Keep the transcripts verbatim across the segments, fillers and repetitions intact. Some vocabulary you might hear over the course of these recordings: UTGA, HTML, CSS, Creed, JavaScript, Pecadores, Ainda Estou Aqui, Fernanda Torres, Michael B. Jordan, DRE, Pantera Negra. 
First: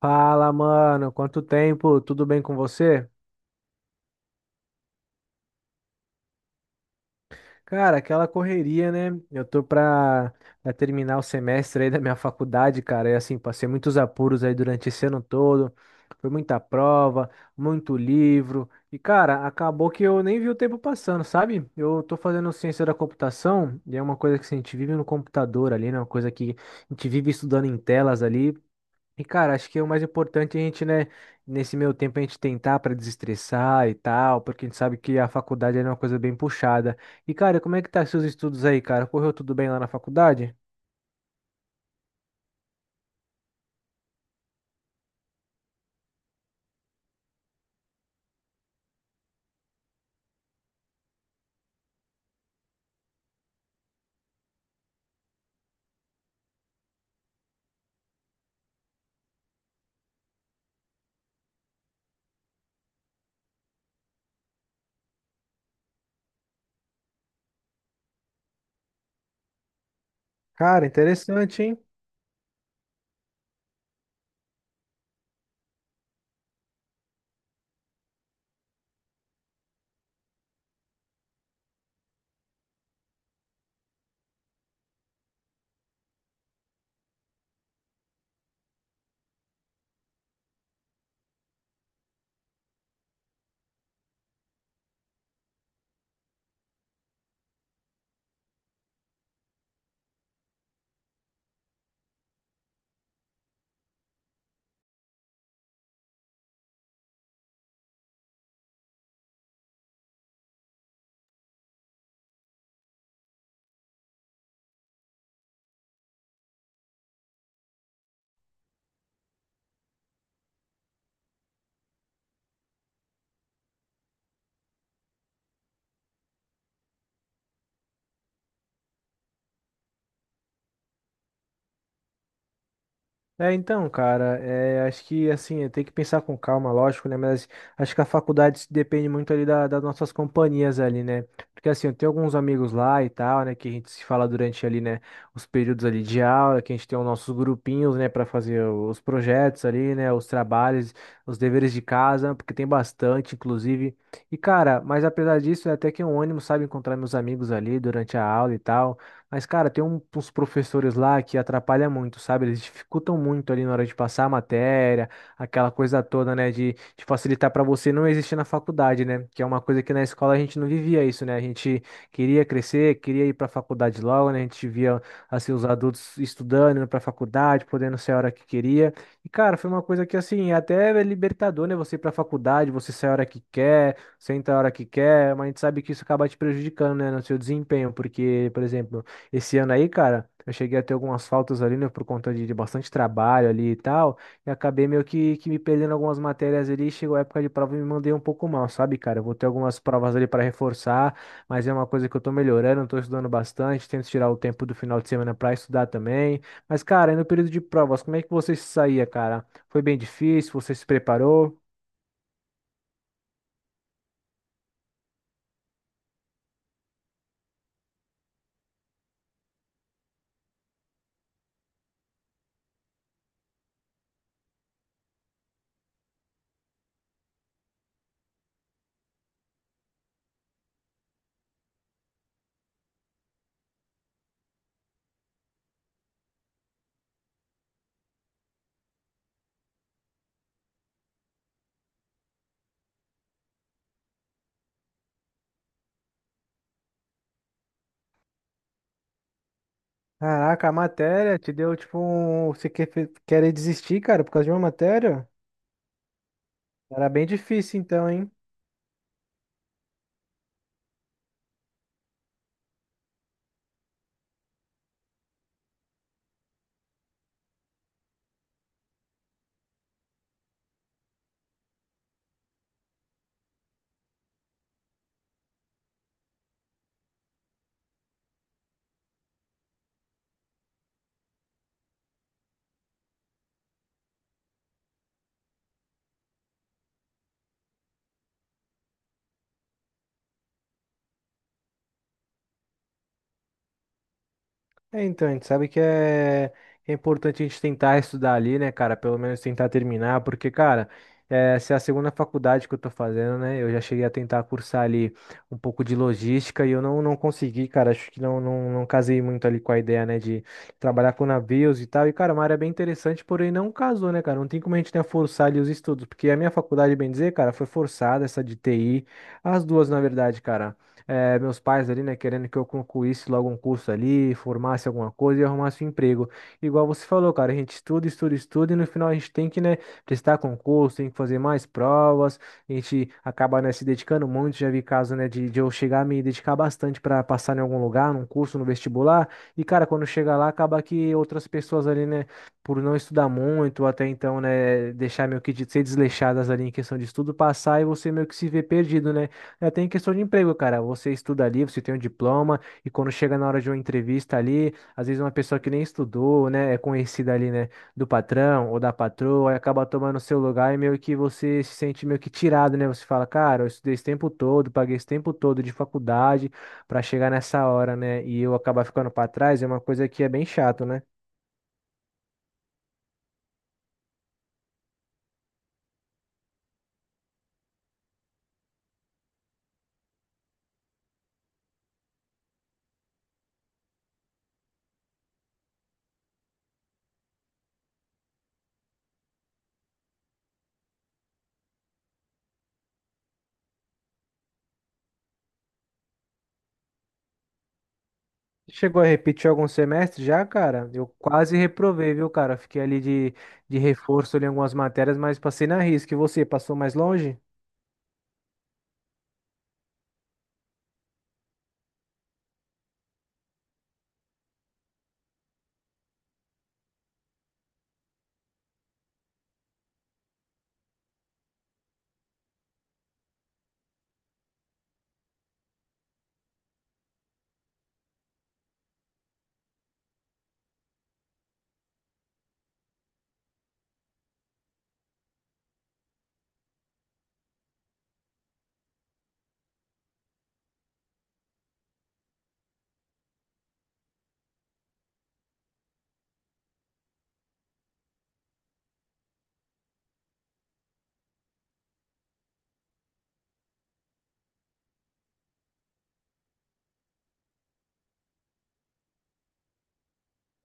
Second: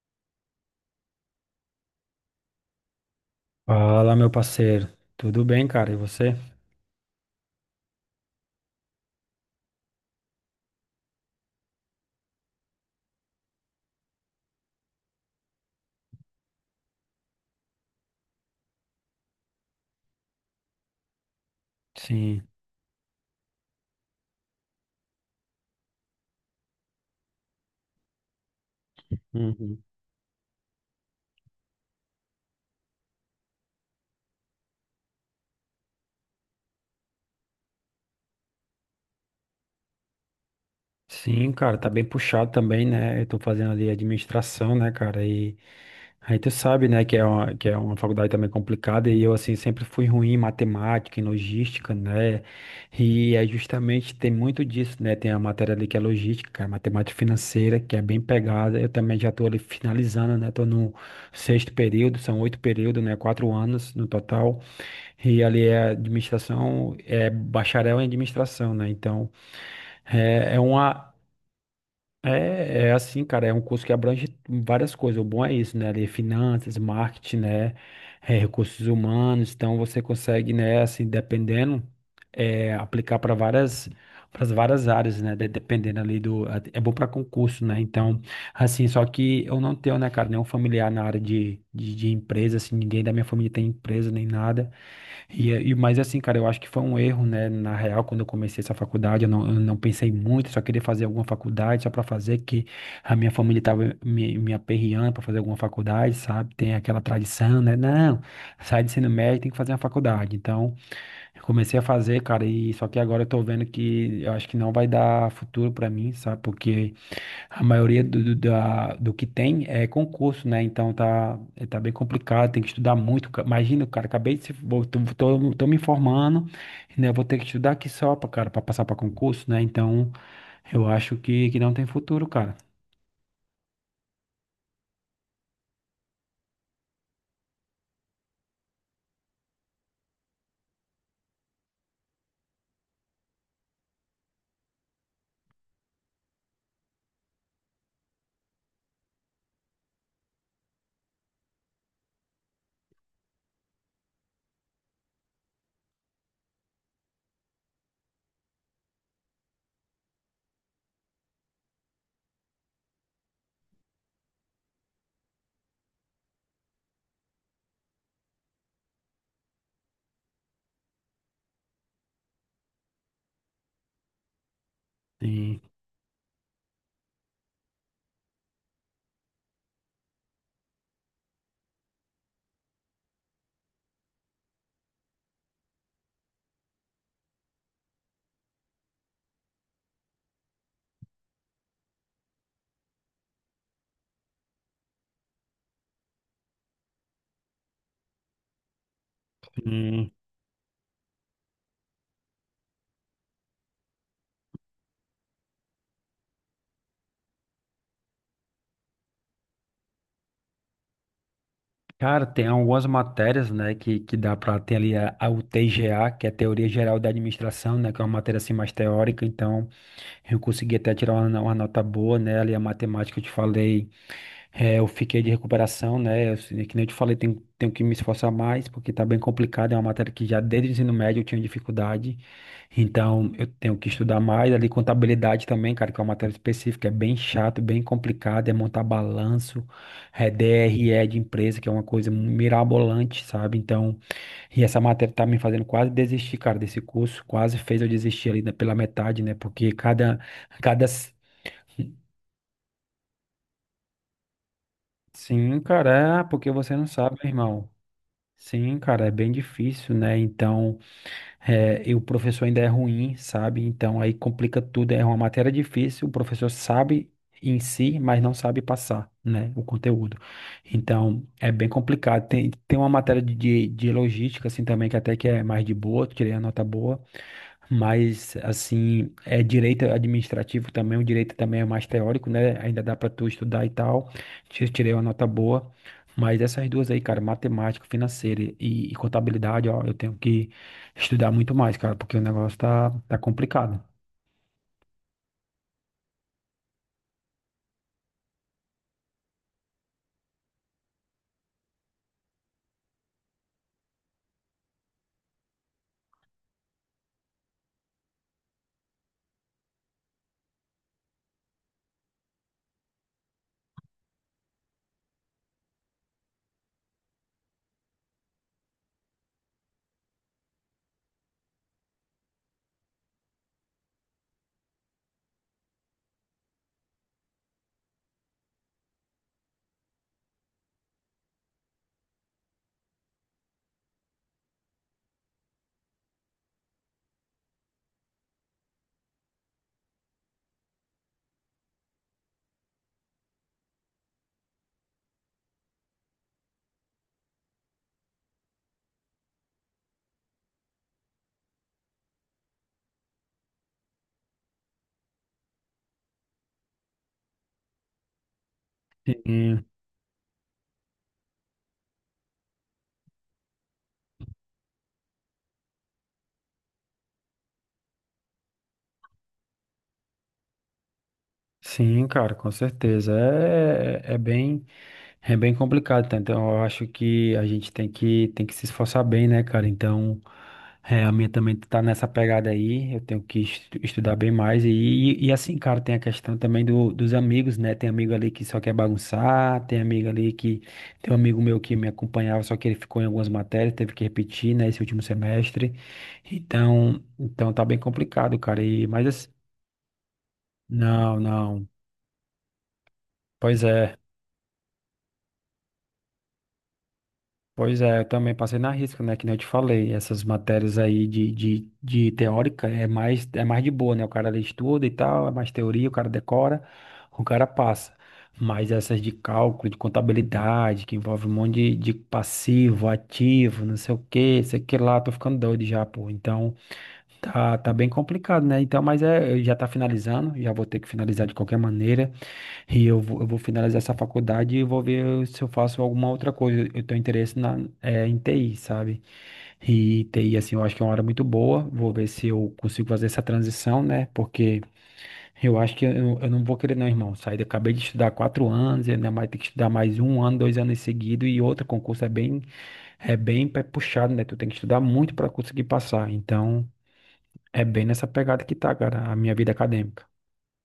Fala, mano. Quanto tempo? Tudo bem com você? Fala, meu parceiro. Tudo bem, cara? E você? Cara, aquela correria, né? Eu tô pra, pra terminar o semestre aí da minha faculdade, cara. E assim, passei muitos apuros aí durante esse ano todo. Foi muita prova, muito livro. E, cara, acabou que eu nem vi o tempo passando, sabe? Eu tô Sim. fazendo ciência da computação e é uma coisa que assim, a gente vive no computador ali, né? Uma coisa que a gente vive estudando em telas ali. E, cara, acho que Uhum. é o mais importante é a gente, né, nesse meio tempo a gente tentar para desestressar e tal, porque a gente sabe que a faculdade é uma coisa bem puxada. E, cara, como é que tá seus estudos aí, cara? Correu tudo bem lá na faculdade? Sim, cara, tá bem puxado também, né? Eu tô fazendo ali administração, né, cara? E aí tu sabe, né, que é uma, que é uma faculdade também complicada e eu, assim, sempre fui ruim em matemática, em logística, né? E é justamente, tem muito disso, né? Tem a matéria ali que é logística, cara, matemática financeira, que é bem pegada. Eu também já tô ali finalizando, né? Tô no sexto período, são oito períodos, né? Quatro anos no total. E ali é administração, é bacharel em administração, né? Então, é, é Cara, uma. interessante, hein? É, é assim, cara, é um curso que abrange várias coisas. O bom é isso, né? Ali, é finanças, marketing, né? É, recursos humanos. Então, você consegue, né, assim, dependendo, é, aplicar para várias. Para várias áreas, né? de- Dependendo ali do. É bom para concurso, né? Então, assim, só que eu não tenho, né, cara, nenhum familiar na área de, de, de empresa, assim, ninguém da minha família tem empresa nem nada. E, é- e, mas assim, cara, eu acho que foi um erro, né? Na real, quando eu comecei essa faculdade, eu não, eu não pensei muito, só queria fazer alguma faculdade, só pra fazer, que a minha família tava me, me aperreando pra fazer alguma faculdade, sabe? Tem aquela tradição, né? Não, sai do ensino médio, tem que fazer uma faculdade. Então, eu comecei a fazer, cara, e só que agora eu tô vendo que eu acho que não vai dar futuro pra mim, sabe? Porque a maioria do, do, da- do que tem é concurso, né? Então tá, tá bem complicado, tem que estudar muito. Ca- Imagina, cara, acabei de se. vou- Tô, tô, tô me informando, né? Vou ter que estudar aqui só pra, cara, pra passar pra concurso, né? Então eu acho que, que não tem futuro, cara. É, então, cara, é, acho que assim, é, tem que pensar com calma, lógico, né? Mas acho que a faculdade se depende muito ali da- das nossas companhias ali, né? Porque assim, eu tenho alguns amigos lá e tal, né? Que a gente se fala durante ali, né? Os períodos ali de aula, que a gente tem os nossos grupinhos, né? Pra fazer os projetos ali, né? Os trabalhos, os deveres de casa, porque tem bastante, inclusive. E, cara, mas apesar disso, é até que é um ânimo, sabe? Encontrar meus amigos ali durante a aula e tal. Mas, cara, tem um- uns professores lá que atrapalham muito, sabe? Eles dificultam muito ali na hora de passar a matéria, aquela coisa toda, né? De, de facilitar para você não existir na faculdade, né? Que é uma coisa que na escola a gente não vivia isso, né? A gente queria crescer, queria ir para a faculdade logo, né? A gente via, assim, Tem, os adultos estudando, indo para a faculdade, podendo ser a hora que queria. E, cara, foi uma coisa que, assim, é até é libertador, né? Você ir para a faculdade, você sai a hora que quer, senta a hora que quer, mas a gente sabe que isso acaba te prejudicando, né? No seu desempenho, porque, por exemplo. Esse ano aí, cara, eu cheguei a ter algumas faltas ali, né, por conta de, de bastante trabalho ali e tal, e acabei meio que, que me perdendo algumas matérias ali, chegou a época de prova e me mandei um pouco mal, sabe, cara? Eu vou ter algumas tem- provas ali para reforçar, mas é uma coisa que eu tô melhorando, eu tô estudando bastante, tento tirar o tempo do final de semana para estudar também. Mas, cara, e no período de provas, como é que você se saía, cara? Foi bem difícil? Você se preparou? cara, tem algumas matérias, né? Que, que dá para ter ali a, a U T G A, que é a Teoria Geral da Administração, né? Que é uma matéria assim mais teórica, então eu consegui até tirar uma, uma nota boa, né? Ali a matemática eu te falei. É, eu fiquei de recuperação, né? Eu, assim, que nem eu te falei, tenho, tenho que me esforçar mais, porque tá bem complicado. É uma matéria que já desde o ensino médio eu tinha dificuldade. Então, eu tenho que estudar mais. Ali, contabilidade também, cara, que é uma matéria específica, é bem chato, bem complicado. É montar balanço, é D R E de empresa, que é uma coisa mirabolante, sabe? Então, e essa matéria tá me fazendo quase desistir, cara, desse curso. Quase fez eu desistir ali, né, pela metade, né? Porque cada, Caraca, a cada matéria te deu tipo um. Você quer, querer desistir, cara, por causa de uma matéria? Sim, cara, é porque você não Era sabe, bem meu irmão. difícil então, hein? Sim, cara, é bem difícil, né? Então, é, e o professor ainda é ruim, sabe? Então, aí complica tudo. É uma matéria difícil, o professor sabe em si, mas não sabe passar, né? O conteúdo. Então, é bem complicado. Tem, tem uma matéria de, de, de logística, assim, também, que até que é mais de boa, tirei a nota boa. Mas, assim, é direito administrativo também, o direito também é mais teórico, né? Ainda dá para tu estudar e tal. Ti- Tirei uma nota boa. Mas essas duas aí, cara, matemática, financeira e, e contabilidade, ó, eu tenho que estudar muito mais, cara, porque o negócio tá, tá complicado. É, então, a gente sabe que é, é importante a gente tentar estudar ali, né, cara? Pelo menos tentar terminar, porque, cara, é, essa é a segunda faculdade que eu tô fazendo, né? Eu já cheguei a tentar cursar ali um pouco de logística e eu não, não consegui, cara. Acho que não, não, não casei muito ali com a ideia, né, de trabalhar com navios e tal. E, cara, é uma área bem interessante, porém não casou, né, cara? Não tem como a gente, né, forçar ali os estudos, porque a minha faculdade, bem dizer, cara, foi forçada, essa de T I, as duas, na verdade, cara eh, meus pais ali, né, querendo que eu concluísse logo um curso ali, formasse alguma coisa e arrumasse um emprego. Igual você falou, cara, a gente estuda, estuda, estuda e no final a gente tem que, né, prestar concurso, tem que fazer mais provas, a gente acaba, né, se dedicando muito. Já vi caso, né, de, de eu chegar a me dedicar bastante para passar em algum lugar, num curso, no vestibular, e, cara, quando chega lá, acaba que outras pessoas ali, né, por não estudar muito, ou até então, né, deixar meio que de ser desleixadas ali em questão de estudo, passar e você meio que se vê perdido, né? É, tem questão de emprego, cara. Você estuda ali, você tem um diploma, e quando chega na hora de uma entrevista ali, às vezes uma pessoa que nem estudou, né, é conhecida ali, né, do patrão ou da patroa, e Sim, acaba tomando o seu lugar e meio que você se sente meio que tirado, né? Você fala, cara, eu estudei esse tempo todo, paguei esse tempo todo de faculdade pra chegar nessa hora, né, e eu acabar ficando pra trás, é uma coisa que é bem chato, né? sim, cara, com certeza. É, é bem. É bem complicado, tá? Então eu acho que a gente tem que, tem que se esforçar bem, né, cara? Então, é, a minha também tá nessa pegada aí, eu tenho que estu- estudar bem mais. E, e, e assim, cara, tem a questão também do, dos amigos, né? Tem amigo ali que só quer bagunçar, tem amigo ali que. Tem um amigo meu que me acompanhava, só que ele ficou em algumas matérias, teve que repetir, né, esse último semestre. Então, então tá bem complicado, cara. E, Chegou a mas assim, repetir algum semestre já, cara? Eu não, quase não. reprovei, viu, cara? Fiquei ali de, Pois de é. reforço ali em algumas matérias, mas passei na risca. E você, passou mais longe? Pois é, eu também passei na risca, né? Que nem eu te falei, essas matérias aí de, de, de teórica é mais, é mais de boa, né? O cara ali estuda e tal, é mais teoria, o cara decora, o cara passa. Mas essas de cálculo, de contabilidade, que envolve um monte de, de passivo, ativo, não sei o quê, sei que lá, tô ficando doido já, pô. Então, tá, tá bem complicado, né? Então, mas é, já tá finalizando, já vou ter que finalizar de qualquer maneira. E eu vou, eu vou finalizar essa faculdade e vou ver se eu faço alguma outra coisa. Eu tenho interesse na, eh, em T I, sabe? E T I, assim, eu acho que é uma área muito boa. Vou ver se eu consigo fazer essa transição, né? Porque eu acho que eu, eu não vou querer, não, irmão. Sair, eu acabei de estudar quatro anos, e ainda mais ter que estudar mais um ano, dois anos em seguida. E outro concurso é bem, é bem pe- puxado, né? Tu tem que estudar muito para conseguir passar. Então, é bem nessa pegada que tá, cara, a minha vida acadêmica.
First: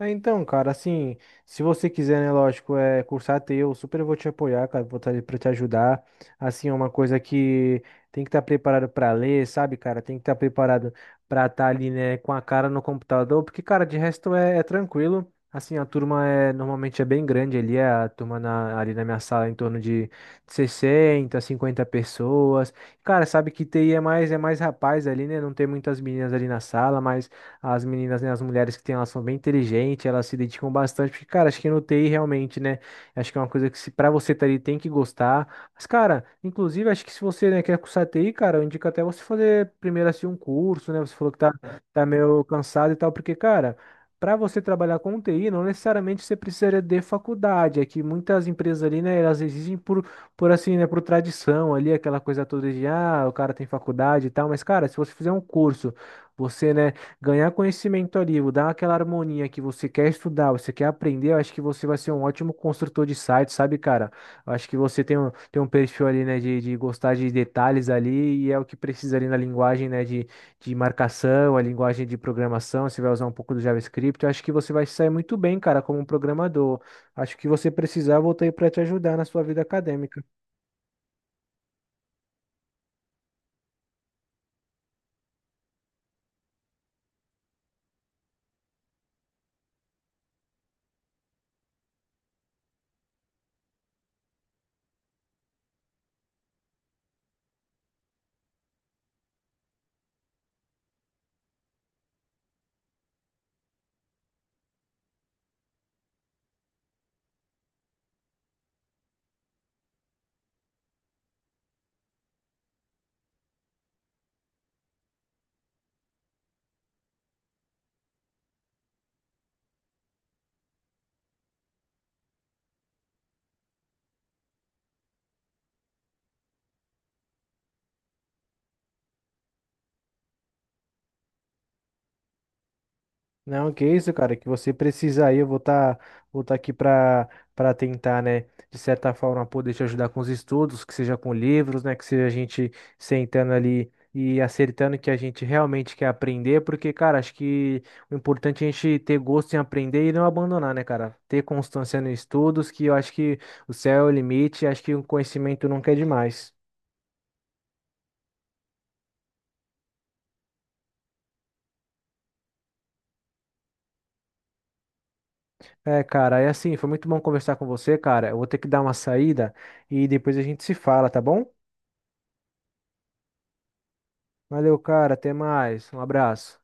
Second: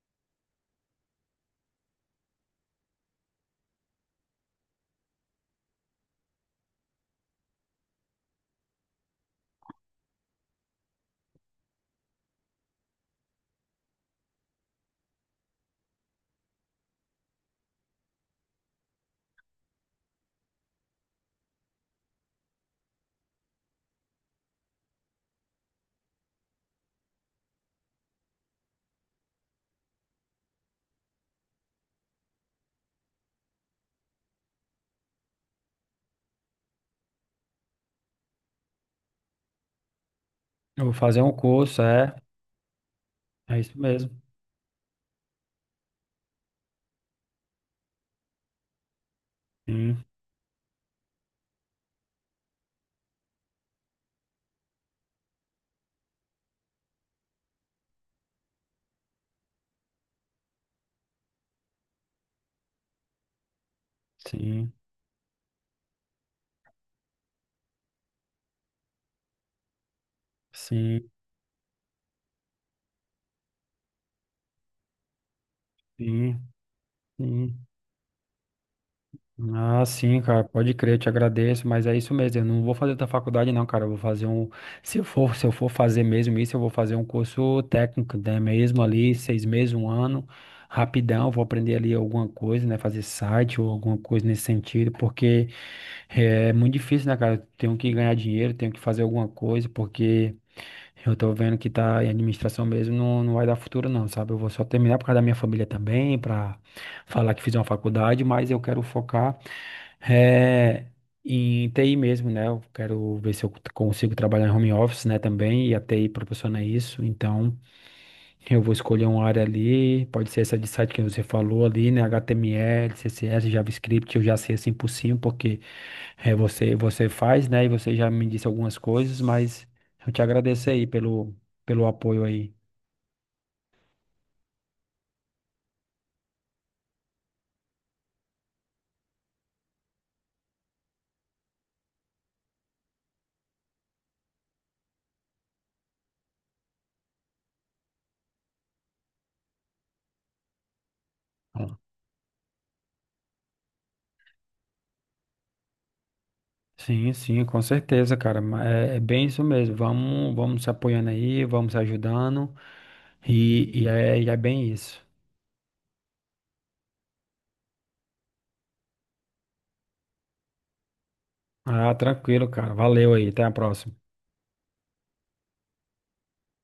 É, então, cara, assim, se você quiser, né, lógico, é cursar teu, super vou te apoiar, cara, vou estar ali pra te ajudar. Assim, é uma coisa que tem que estar preparado pra ler, sabe, cara? Tem que estar preparado pra estar ali, né, com a cara no computador, porque, cara, de resto é, é tranquilo. Assim, a turma é normalmente é bem grande ali, é a turma na- ali na minha sala é em torno de sessenta cinquenta pessoas. Cara, sabe que T I é mais é mais rapaz ali, né? Não tem muitas meninas ali na sala, mas as meninas, né, as mulheres que têm, elas são bem inteligentes, elas se dedicam bastante, porque, cara, acho que no T I realmente, né? Acho que é uma coisa que se para você tá ali tem que gostar. Mas, cara, inclusive, acho que se você, né, quer cursar T I, cara, eu indico até você fazer primeiro assim um Eu curso, vou né? Você fazer um falou que tá, curso, tá é, meio cansado e tal, porque, é isso cara, mesmo. para você trabalhar com T I, não necessariamente você precisaria de faculdade. É que muitas empresas ali, né, elas exigem Sim. por, por assim, né, por tradição ali, aquela coisa toda de, ah, o cara tem faculdade e tal, mas, cara, se você fizer um curso, você, né? Ganhar conhecimento ali, o dar aquela harmonia que você quer estudar, você quer aprender, eu acho que você vai ser um ótimo construtor de site, sabe, cara? Eu acho Sim. que você tem um, tem um perfil ali, né, de, de gostar de detalhes ali, e é o que precisa ali na linguagem, né, de, de Sim, marcação, a linguagem de programação, você vai usar um pouco do JavaScript, eu acho que você vai se sair muito bem, cara, como um sim, programador. Acho que sim. você precisar, eu voltei para te ajudar na sua vida Ah, sim, acadêmica. cara, pode crer, eu te agradeço, mas é isso mesmo, eu não vou fazer da faculdade não, cara, eu vou fazer um, se eu for, se eu for fazer mesmo isso, eu vou fazer um curso técnico, né, mesmo ali, seis meses, um ano, rapidão, vou aprender ali alguma coisa, né, fazer site ou alguma coisa nesse sentido, porque é muito difícil, né, cara, eu tenho que ganhar dinheiro, tenho que fazer alguma coisa, porque eu tô vendo que tá em administração mesmo, não, não vai dar futuro não, sabe? Eu vou só terminar por causa da minha família também, pra falar que fiz uma faculdade, mas eu quero focar eh, em T I mesmo, né? Eu quero ver se eu consigo trabalhar em home office, né, também, e a T I proporciona isso, então eu vou escolher uma área ali, pode ser essa de site que você falou ali, né? H T M L, C S S, JavaScript, eu já sei assim por cima, porque é, você, você faz, né? E você já me disse algumas coisas, mas eu te agradeço aí pelo, pelo apoio aí. Não, que isso, cara, que você precisa aí, eu vou estar vou tá aqui para para tentar, né, de certa forma poder te ajudar com os estudos, que seja com livros, né, que seja a gente sentando ali e acertando o que a gente realmente quer aprender, porque, cara, acho que o importante é a gente ter gosto em aprender e não abandonar, né, cara? Ter Ah, constância nos estudos, que eu acho que o céu é o limite, acho que o conhecimento nunca é demais. sim, sim, com certeza, cara. Ma- É, é bem isso mesmo. Vamos, vamos se apoiando aí, vamos se ajudando, e, e é, e é bem isso. É, cara, é assim, foi muito bom conversar com você, cara. Eu vou ter que dar uma saída e depois a gente se fala, tá bom? Ah, tranquilo, cara. Valeu aí, até a próxima. Valeu, cara. Até mais. Um abraço.